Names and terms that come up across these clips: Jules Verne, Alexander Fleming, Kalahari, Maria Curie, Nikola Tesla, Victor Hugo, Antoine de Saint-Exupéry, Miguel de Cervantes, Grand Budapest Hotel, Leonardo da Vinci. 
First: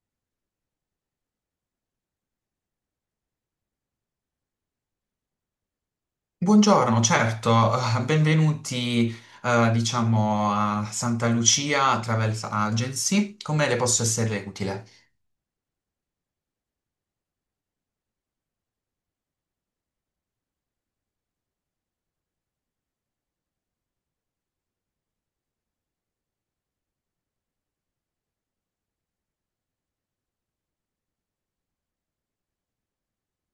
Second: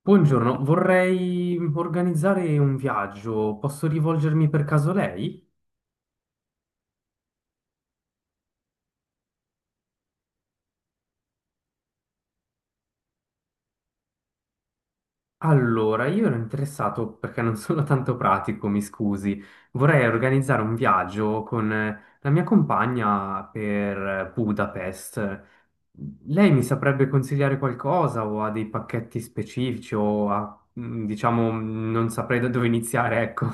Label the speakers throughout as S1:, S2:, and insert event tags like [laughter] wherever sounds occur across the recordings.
S1: Buongiorno, vorrei organizzare un viaggio. Posso rivolgermi per caso a lei?
S2: Buongiorno, certo, benvenuti, diciamo, a Santa Lucia Travel Agency. Come le posso essere utile?
S1: Allora, io ero interessato perché non [laughs] sono tanto pratico, mi scusi. Vorrei organizzare un viaggio con la mia compagna per Budapest. Lei mi saprebbe consigliare qualcosa o ha dei pacchetti specifici o ha, diciamo, non saprei da dove iniziare, ecco.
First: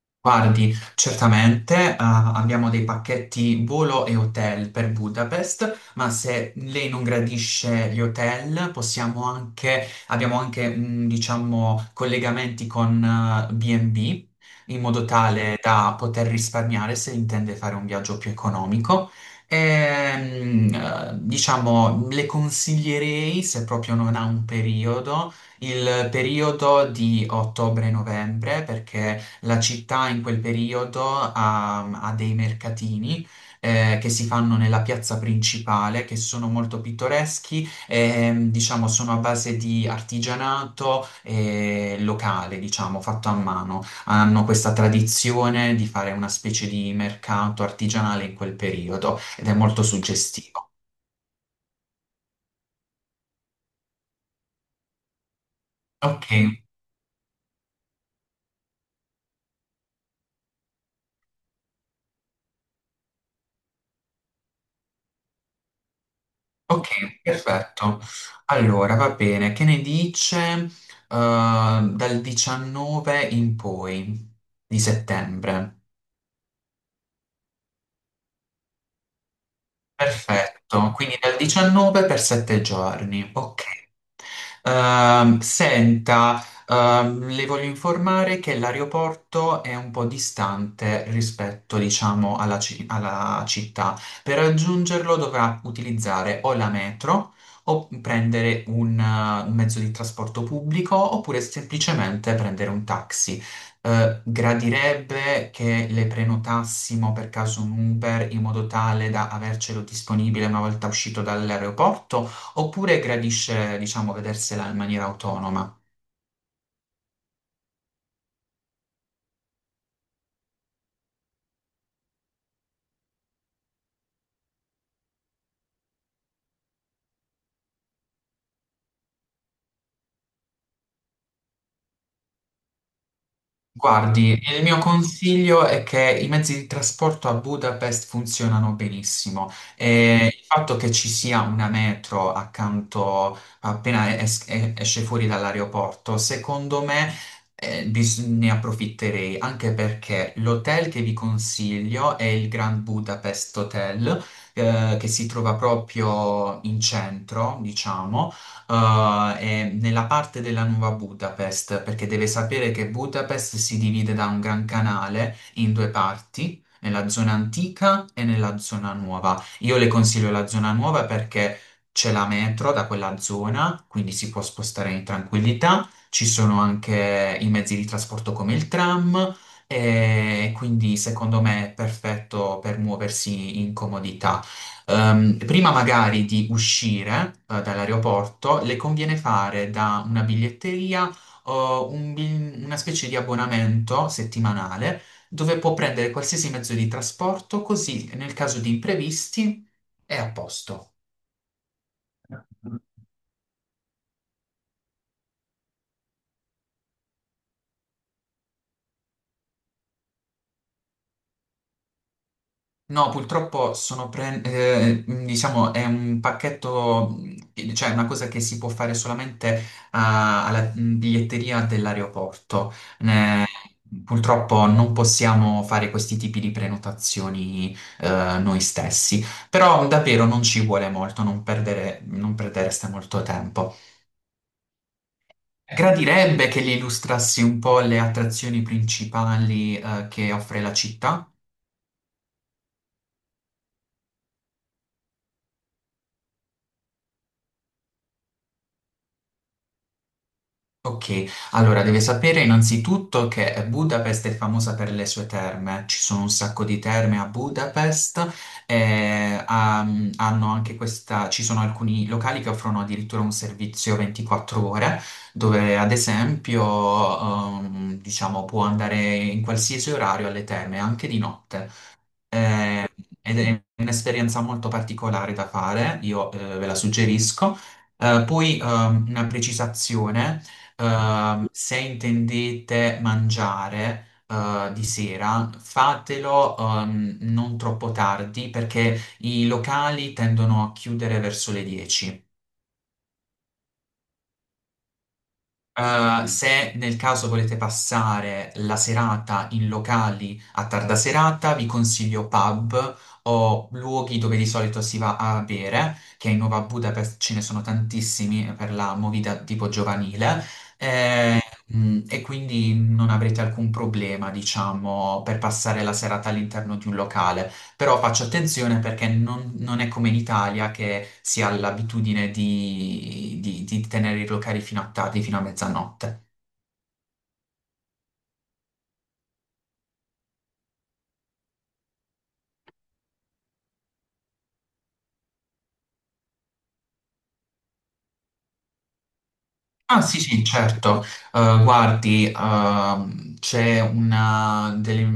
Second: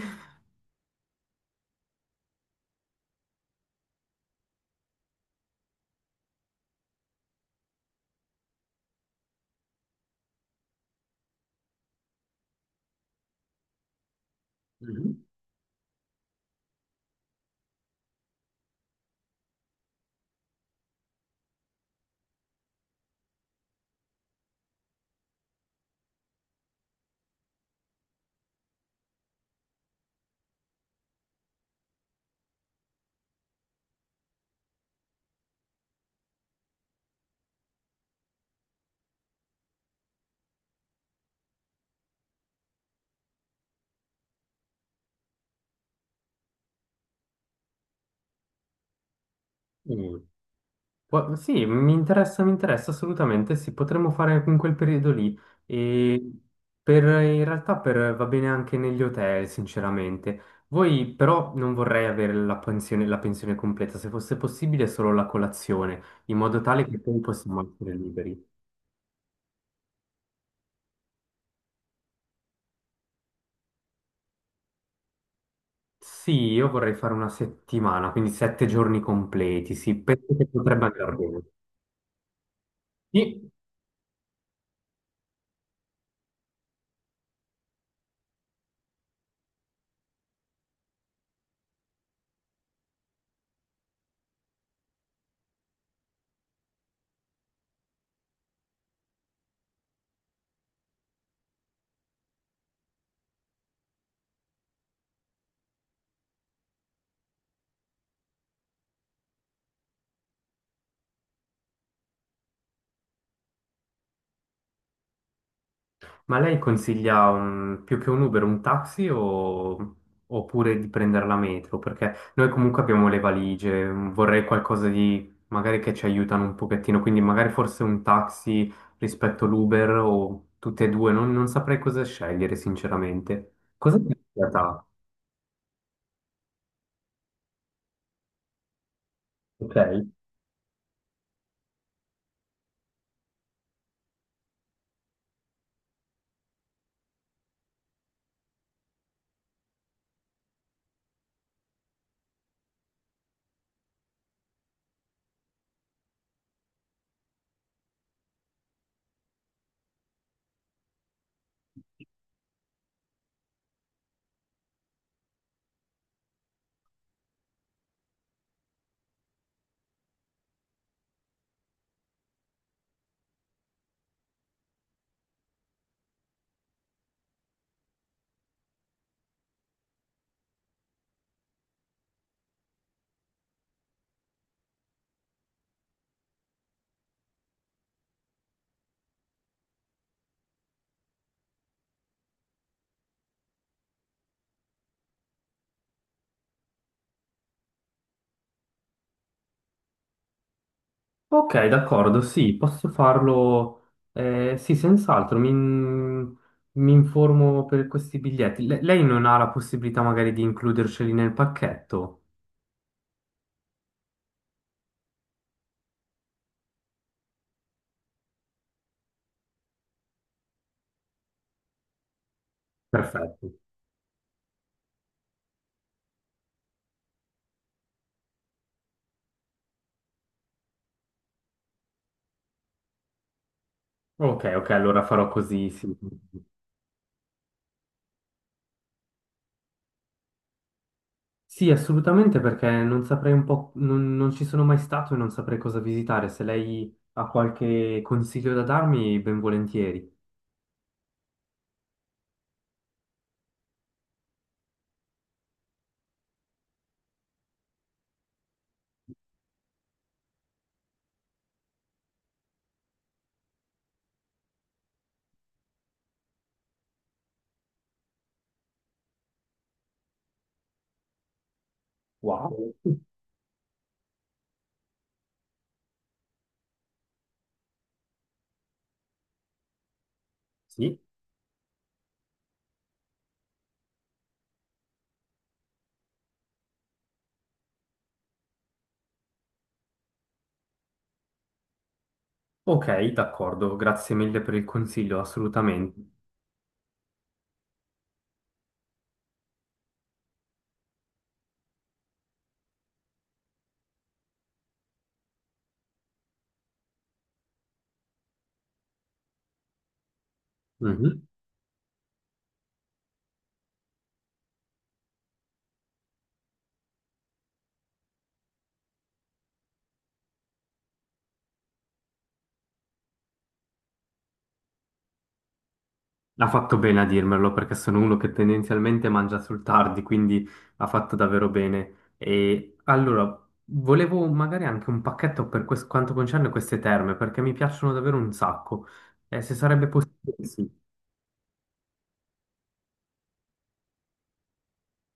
S1: [laughs]
S2: Guardi, certamente, abbiamo dei pacchetti volo e hotel per Budapest, ma se lei non gradisce gli hotel, possiamo anche, abbiamo anche, diciamo, collegamenti con B&B, in modo
S1: Mhm.
S2: tale da poter risparmiare se intende fare un viaggio più economico. E, diciamo, le consiglierei, se proprio non ha un periodo, il periodo di ottobre-novembre, perché la città in quel periodo ha dei mercatini che si fanno nella piazza principale, che sono molto pittoreschi, e, diciamo sono a base di artigianato locale, diciamo, fatto a mano. Hanno questa tradizione di fare una specie di mercato artigianale in quel periodo ed è molto
S1: Mm.
S2: suggestivo.
S1: Sì, mi interessa assolutamente, sì, potremmo fare in quel periodo lì. E
S2: Ok,
S1: per, in realtà per- va bene anche negli hotel, sinceramente. Voi però non vorrei avere la pensione completa, se fosse possibile solo la colazione, in modo tale che poi
S2: ok,
S1: possiamo essere
S2: perfetto.
S1: liberi.
S2: Allora, va bene, che ne dice dal 19 in poi di settembre?
S1: Sì, io vorrei fare una settimana, quindi sette giorni completi, sì, penso che potrebbe
S2: Perfetto,
S1: andare
S2: quindi dal
S1: bene.
S2: 19 per 7 giorni,
S1: Sì.
S2: ok. Senta, le voglio informare che l'aeroporto è un po' distante rispetto, diciamo, alla, alla città. Per raggiungerlo dovrà utilizzare o la metro o prendere un mezzo di trasporto pubblico oppure semplicemente prendere un taxi gradirebbe che le prenotassimo per caso un Uber in modo tale da avercelo disponibile una volta uscito dall'aeroporto, oppure gradisce, diciamo, vedersela in maniera autonoma?
S1: Ma lei consiglia più che un Uber, un taxi o oppure di prendere la metro? Perché noi comunque abbiamo le valigie, mm, vorrei qualcosa di magari che ci aiutano un pochettino, quindi magari forse un taxi rispetto all'Uber o tutte e due, non saprei cosa scegliere sinceramente. Cosa ti è
S2: Guardi, il mio
S1: piaciuta?
S2: consiglio è che i mezzi di trasporto a Budapest funzionano benissimo
S1: Ok.
S2: e il fatto che ci sia una metro accanto esce fuori dall'aeroporto, secondo me ne approfitterei, anche perché l'hotel che vi consiglio è il Grand Budapest Hotel, che si trova proprio in centro, diciamo è nella parte della nuova Budapest, perché deve sapere che Budapest si divide da un gran canale in due parti, nella zona antica e nella zona nuova. Io le consiglio la zona nuova perché c'è la metro da quella zona, quindi si può spostare in tranquillità, ci sono anche i mezzi di trasporto come il tram. E quindi secondo me è perfetto per muoversi in comodità. Prima magari di uscire, dall'aeroporto, le conviene fare da una biglietteria o una specie di abbonamento settimanale dove può prendere qualsiasi mezzo di trasporto, così nel caso di imprevisti è a posto.
S1: Ok, d'accordo, sì, posso farlo. Sì, senz'altro, mi informo per questi biglietti. Lei non ha la possibilità magari di includerceli nel pacchetto?
S2: No, purtroppo diciamo, è un pacchetto, cioè una cosa che si può fare solamente alla biglietteria dell'aeroporto. Ne-
S1: Perfetto.
S2: purtroppo non possiamo fare questi tipi di prenotazioni noi stessi, però davvero non ci vuole molto, non perdereste molto tempo.
S1: Ok, ok, allora farò così, sì.
S2: Gradirebbe che gli illustrassi un po' le attrazioni principali che offre la città.
S1: Sì, assolutamente, perché non saprei un po', non ci sono mai stato e non saprei cosa visitare. Se lei ha qualche consiglio da darmi, ben volentieri.
S2: Ok, allora deve sapere innanzitutto che Budapest è famosa per le sue terme, ci sono un sacco di terme a Budapest, e, hanno anche questa, ci sono alcuni locali che offrono addirittura un servizio 24 ore, dove ad esempio, diciamo, può andare in qualsiasi orario alle terme, anche di notte.
S1: Wow.
S2: Eh, ed è un'esperienza molto particolare da fare, io ve la suggerisco. Poi una precisazione,
S1: Sì.
S2: se intendete mangiare di sera, fatelo non troppo tardi perché i locali tendono a chiudere verso le 10.
S1: Ok, d'accordo, grazie mille per il consiglio, assolutamente.
S2: Se nel caso volete passare la serata in locali a tarda serata, vi consiglio pub o luoghi dove di solito si va a bere, che in Nuova Budapest ce ne sono tantissimi per la movida tipo giovanile. Eh,
S1: Mhm.
S2: E quindi non avrete alcun problema, diciamo, per passare la serata all'interno di un locale. Però faccio attenzione perché non è come in Italia che si ha l'abitudine di tenere i locali fino a tardi, fino a mezzanotte.
S1: Ha fatto bene a dirmelo perché sono uno che tendenzialmente mangia sul tardi, quindi ha fatto davvero bene. E allora, volevo magari anche un pacchetto per quanto concerne queste terme, perché mi piacciono davvero un sacco. Se sarebbe
S2: Ah, sì, sì,
S1: possibile, sì.
S2: certo. Guardi c'è una delle,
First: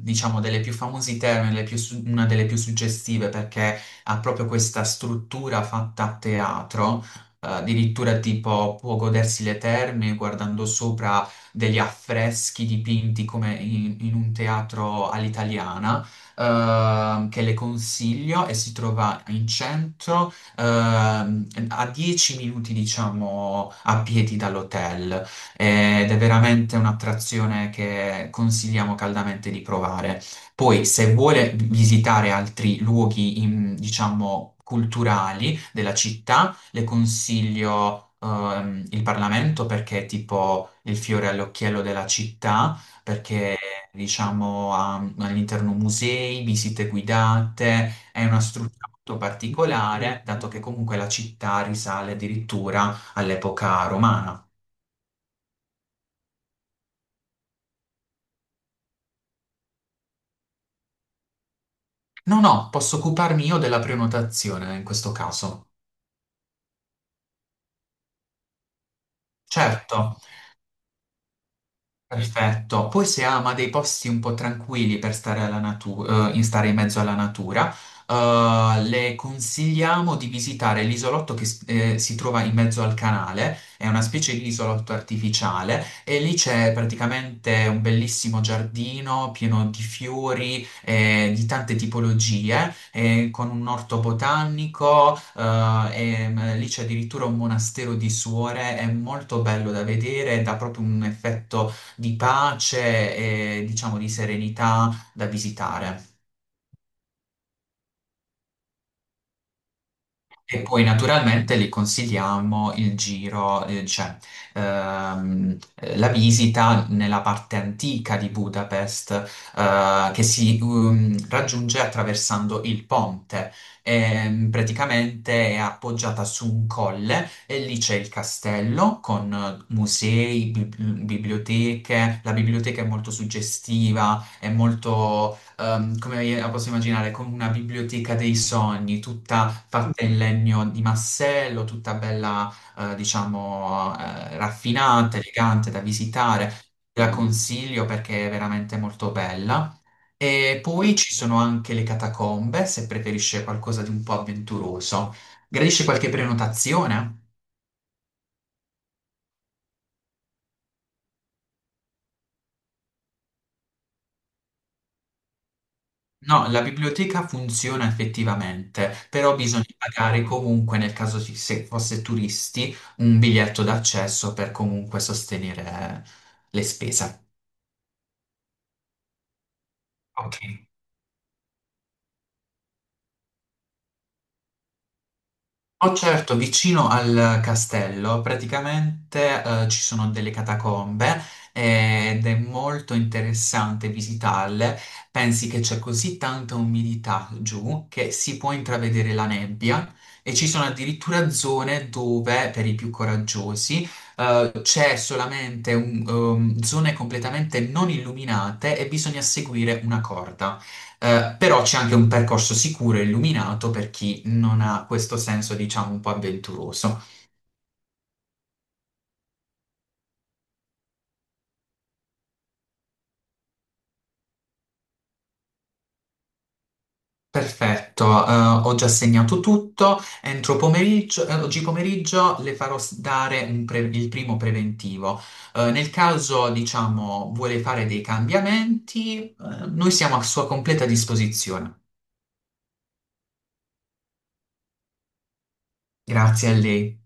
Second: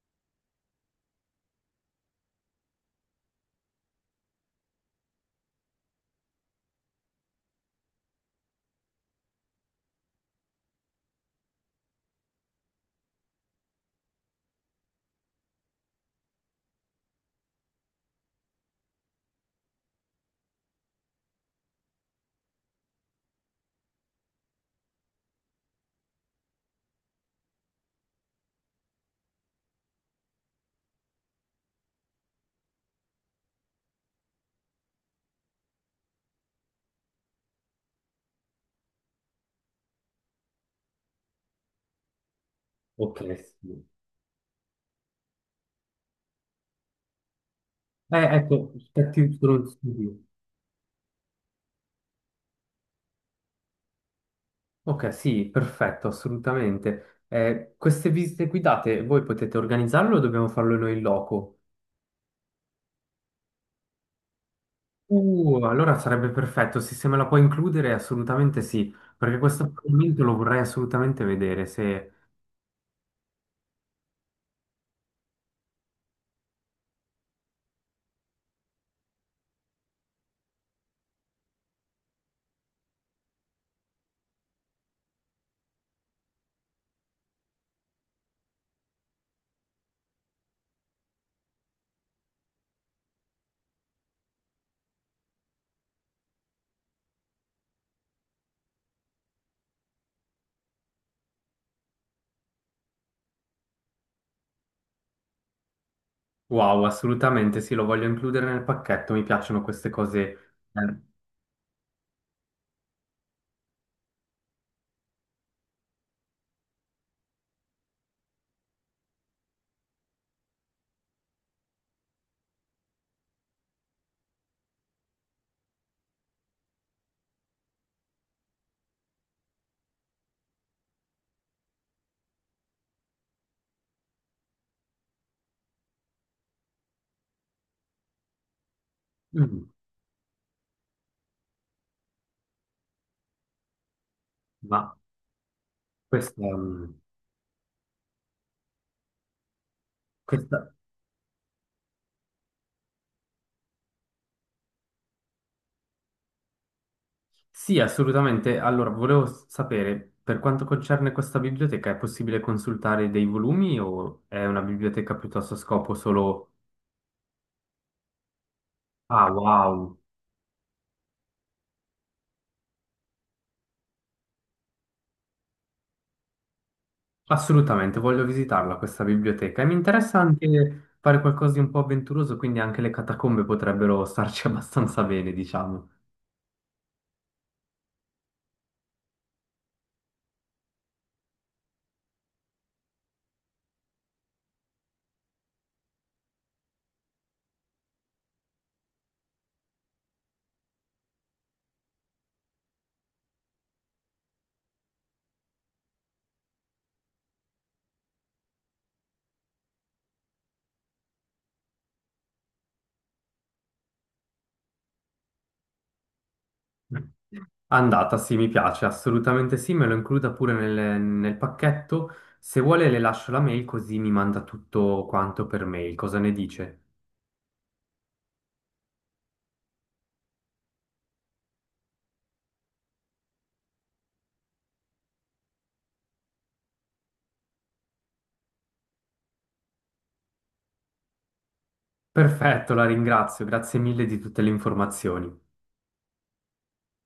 S2: diciamo, delle più famose terme, una delle più suggestive perché ha proprio questa struttura fatta a teatro, addirittura tipo può godersi le terme guardando sopra degli affreschi dipinti come in un teatro all'italiana, che le consiglio e si trova in centro a 10 minuti, diciamo, a piedi dall'hotel ed è veramente un'attrazione che consigliamo caldamente di provare. Poi, se vuole visitare altri luoghi, diciamo, culturali della città, le consiglio il Parlamento perché è tipo il fiore all'occhiello della città,
S1: Ok,
S2: perché
S1: sì.
S2: diciamo ha all'interno musei, visite guidate, è una
S1: Ecco,
S2: struttura molto
S1: aspetti solo un secondo.
S2: particolare, dato che comunque la città risale addirittura all'epoca romana.
S1: Ok, sì, perfetto, assolutamente. Queste visite guidate, voi potete organizzarle o dobbiamo farlo noi in loco?
S2: No, no, posso occuparmi io della prenotazione in questo caso.
S1: Allora sarebbe perfetto, sì, se me la puoi includere assolutamente sì, perché questo
S2: Certo,
S1: appuntamento lo vorrei assolutamente vedere, se...
S2: perfetto. Poi se ama dei posti un po' tranquilli per stare, alla natu- in stare in mezzo alla natura, le consigliamo di visitare l'isolotto si trova in mezzo al canale, è una specie di isolotto artificiale e lì c'è praticamente un bellissimo giardino pieno di fiori, di tante tipologie, con un orto botanico, e, lì c'è addirittura un monastero di suore, è molto bello da vedere, dà proprio un effetto di pace e diciamo di serenità da visitare.
S1: Wow, assolutamente sì, lo voglio includere nel pacchetto, mi piacciono queste cose.
S2: E poi naturalmente li consigliamo il giro, cioè la visita nella parte antica di Budapest, che si raggiunge attraversando il ponte. Praticamente è appoggiata su un colle e lì c'è il castello con musei, biblioteche. La biblioteca è molto suggestiva, è molto come la posso immaginare, con una biblioteca dei sogni, tutta
S1: Mm,
S2: fatta in legno di massello, tutta bella, diciamo,
S1: ma
S2: raffinata, elegante da
S1: questa,
S2: visitare. Te la consiglio perché è veramente molto bella. E
S1: questa...
S2: poi ci sono anche le catacombe, se preferisce qualcosa di un po' avventuroso. Gradisce qualche prenotazione?
S1: Sì, assolutamente. Allora, volevo sapere, per quanto concerne questa biblioteca, è possibile consultare dei volumi o è una biblioteca piuttosto a scopo
S2: No,
S1: solo...
S2: la biblioteca funziona effettivamente,
S1: Ah,
S2: però bisogna
S1: wow.
S2: pagare comunque, nel caso se fosse turisti, un biglietto d'accesso per comunque sostenere le spese.
S1: Assolutamente, voglio visitarla questa biblioteca e mi interessa
S2: Ok.
S1: anche fare qualcosa di un po' avventuroso, quindi anche le catacombe potrebbero starci [laughs] abbastanza bene, diciamo.
S2: Oh, certo, vicino al castello praticamente ci sono delle catacombe ed è molto interessante visitarle. Pensi che c'è così tanta umidità giù che si può intravedere la nebbia e ci sono addirittura zone dove, per i più coraggiosi, c'è solamente zone completamente non illuminate e bisogna seguire una corda. Però c'è anche un percorso sicuro e illuminato per chi non ha questo senso, diciamo, un po' avventuroso.
S1: Andata, sì, mi piace, assolutamente sì, me lo includa pure nel, nel pacchetto. Se vuole le lascio la mail così mi manda tutto quanto per mail, cosa ne dice?
S2: Perfetto, ho già segnato tutto. Entro pomeriggio, oggi pomeriggio le farò dare il primo preventivo. Nel caso, diciamo, vuole fare dei cambiamenti, noi siamo a sua completa disposizione.
S1: Perfetto, la ringrazio, grazie mille di tutte le informazioni.
S2: Grazie a lei.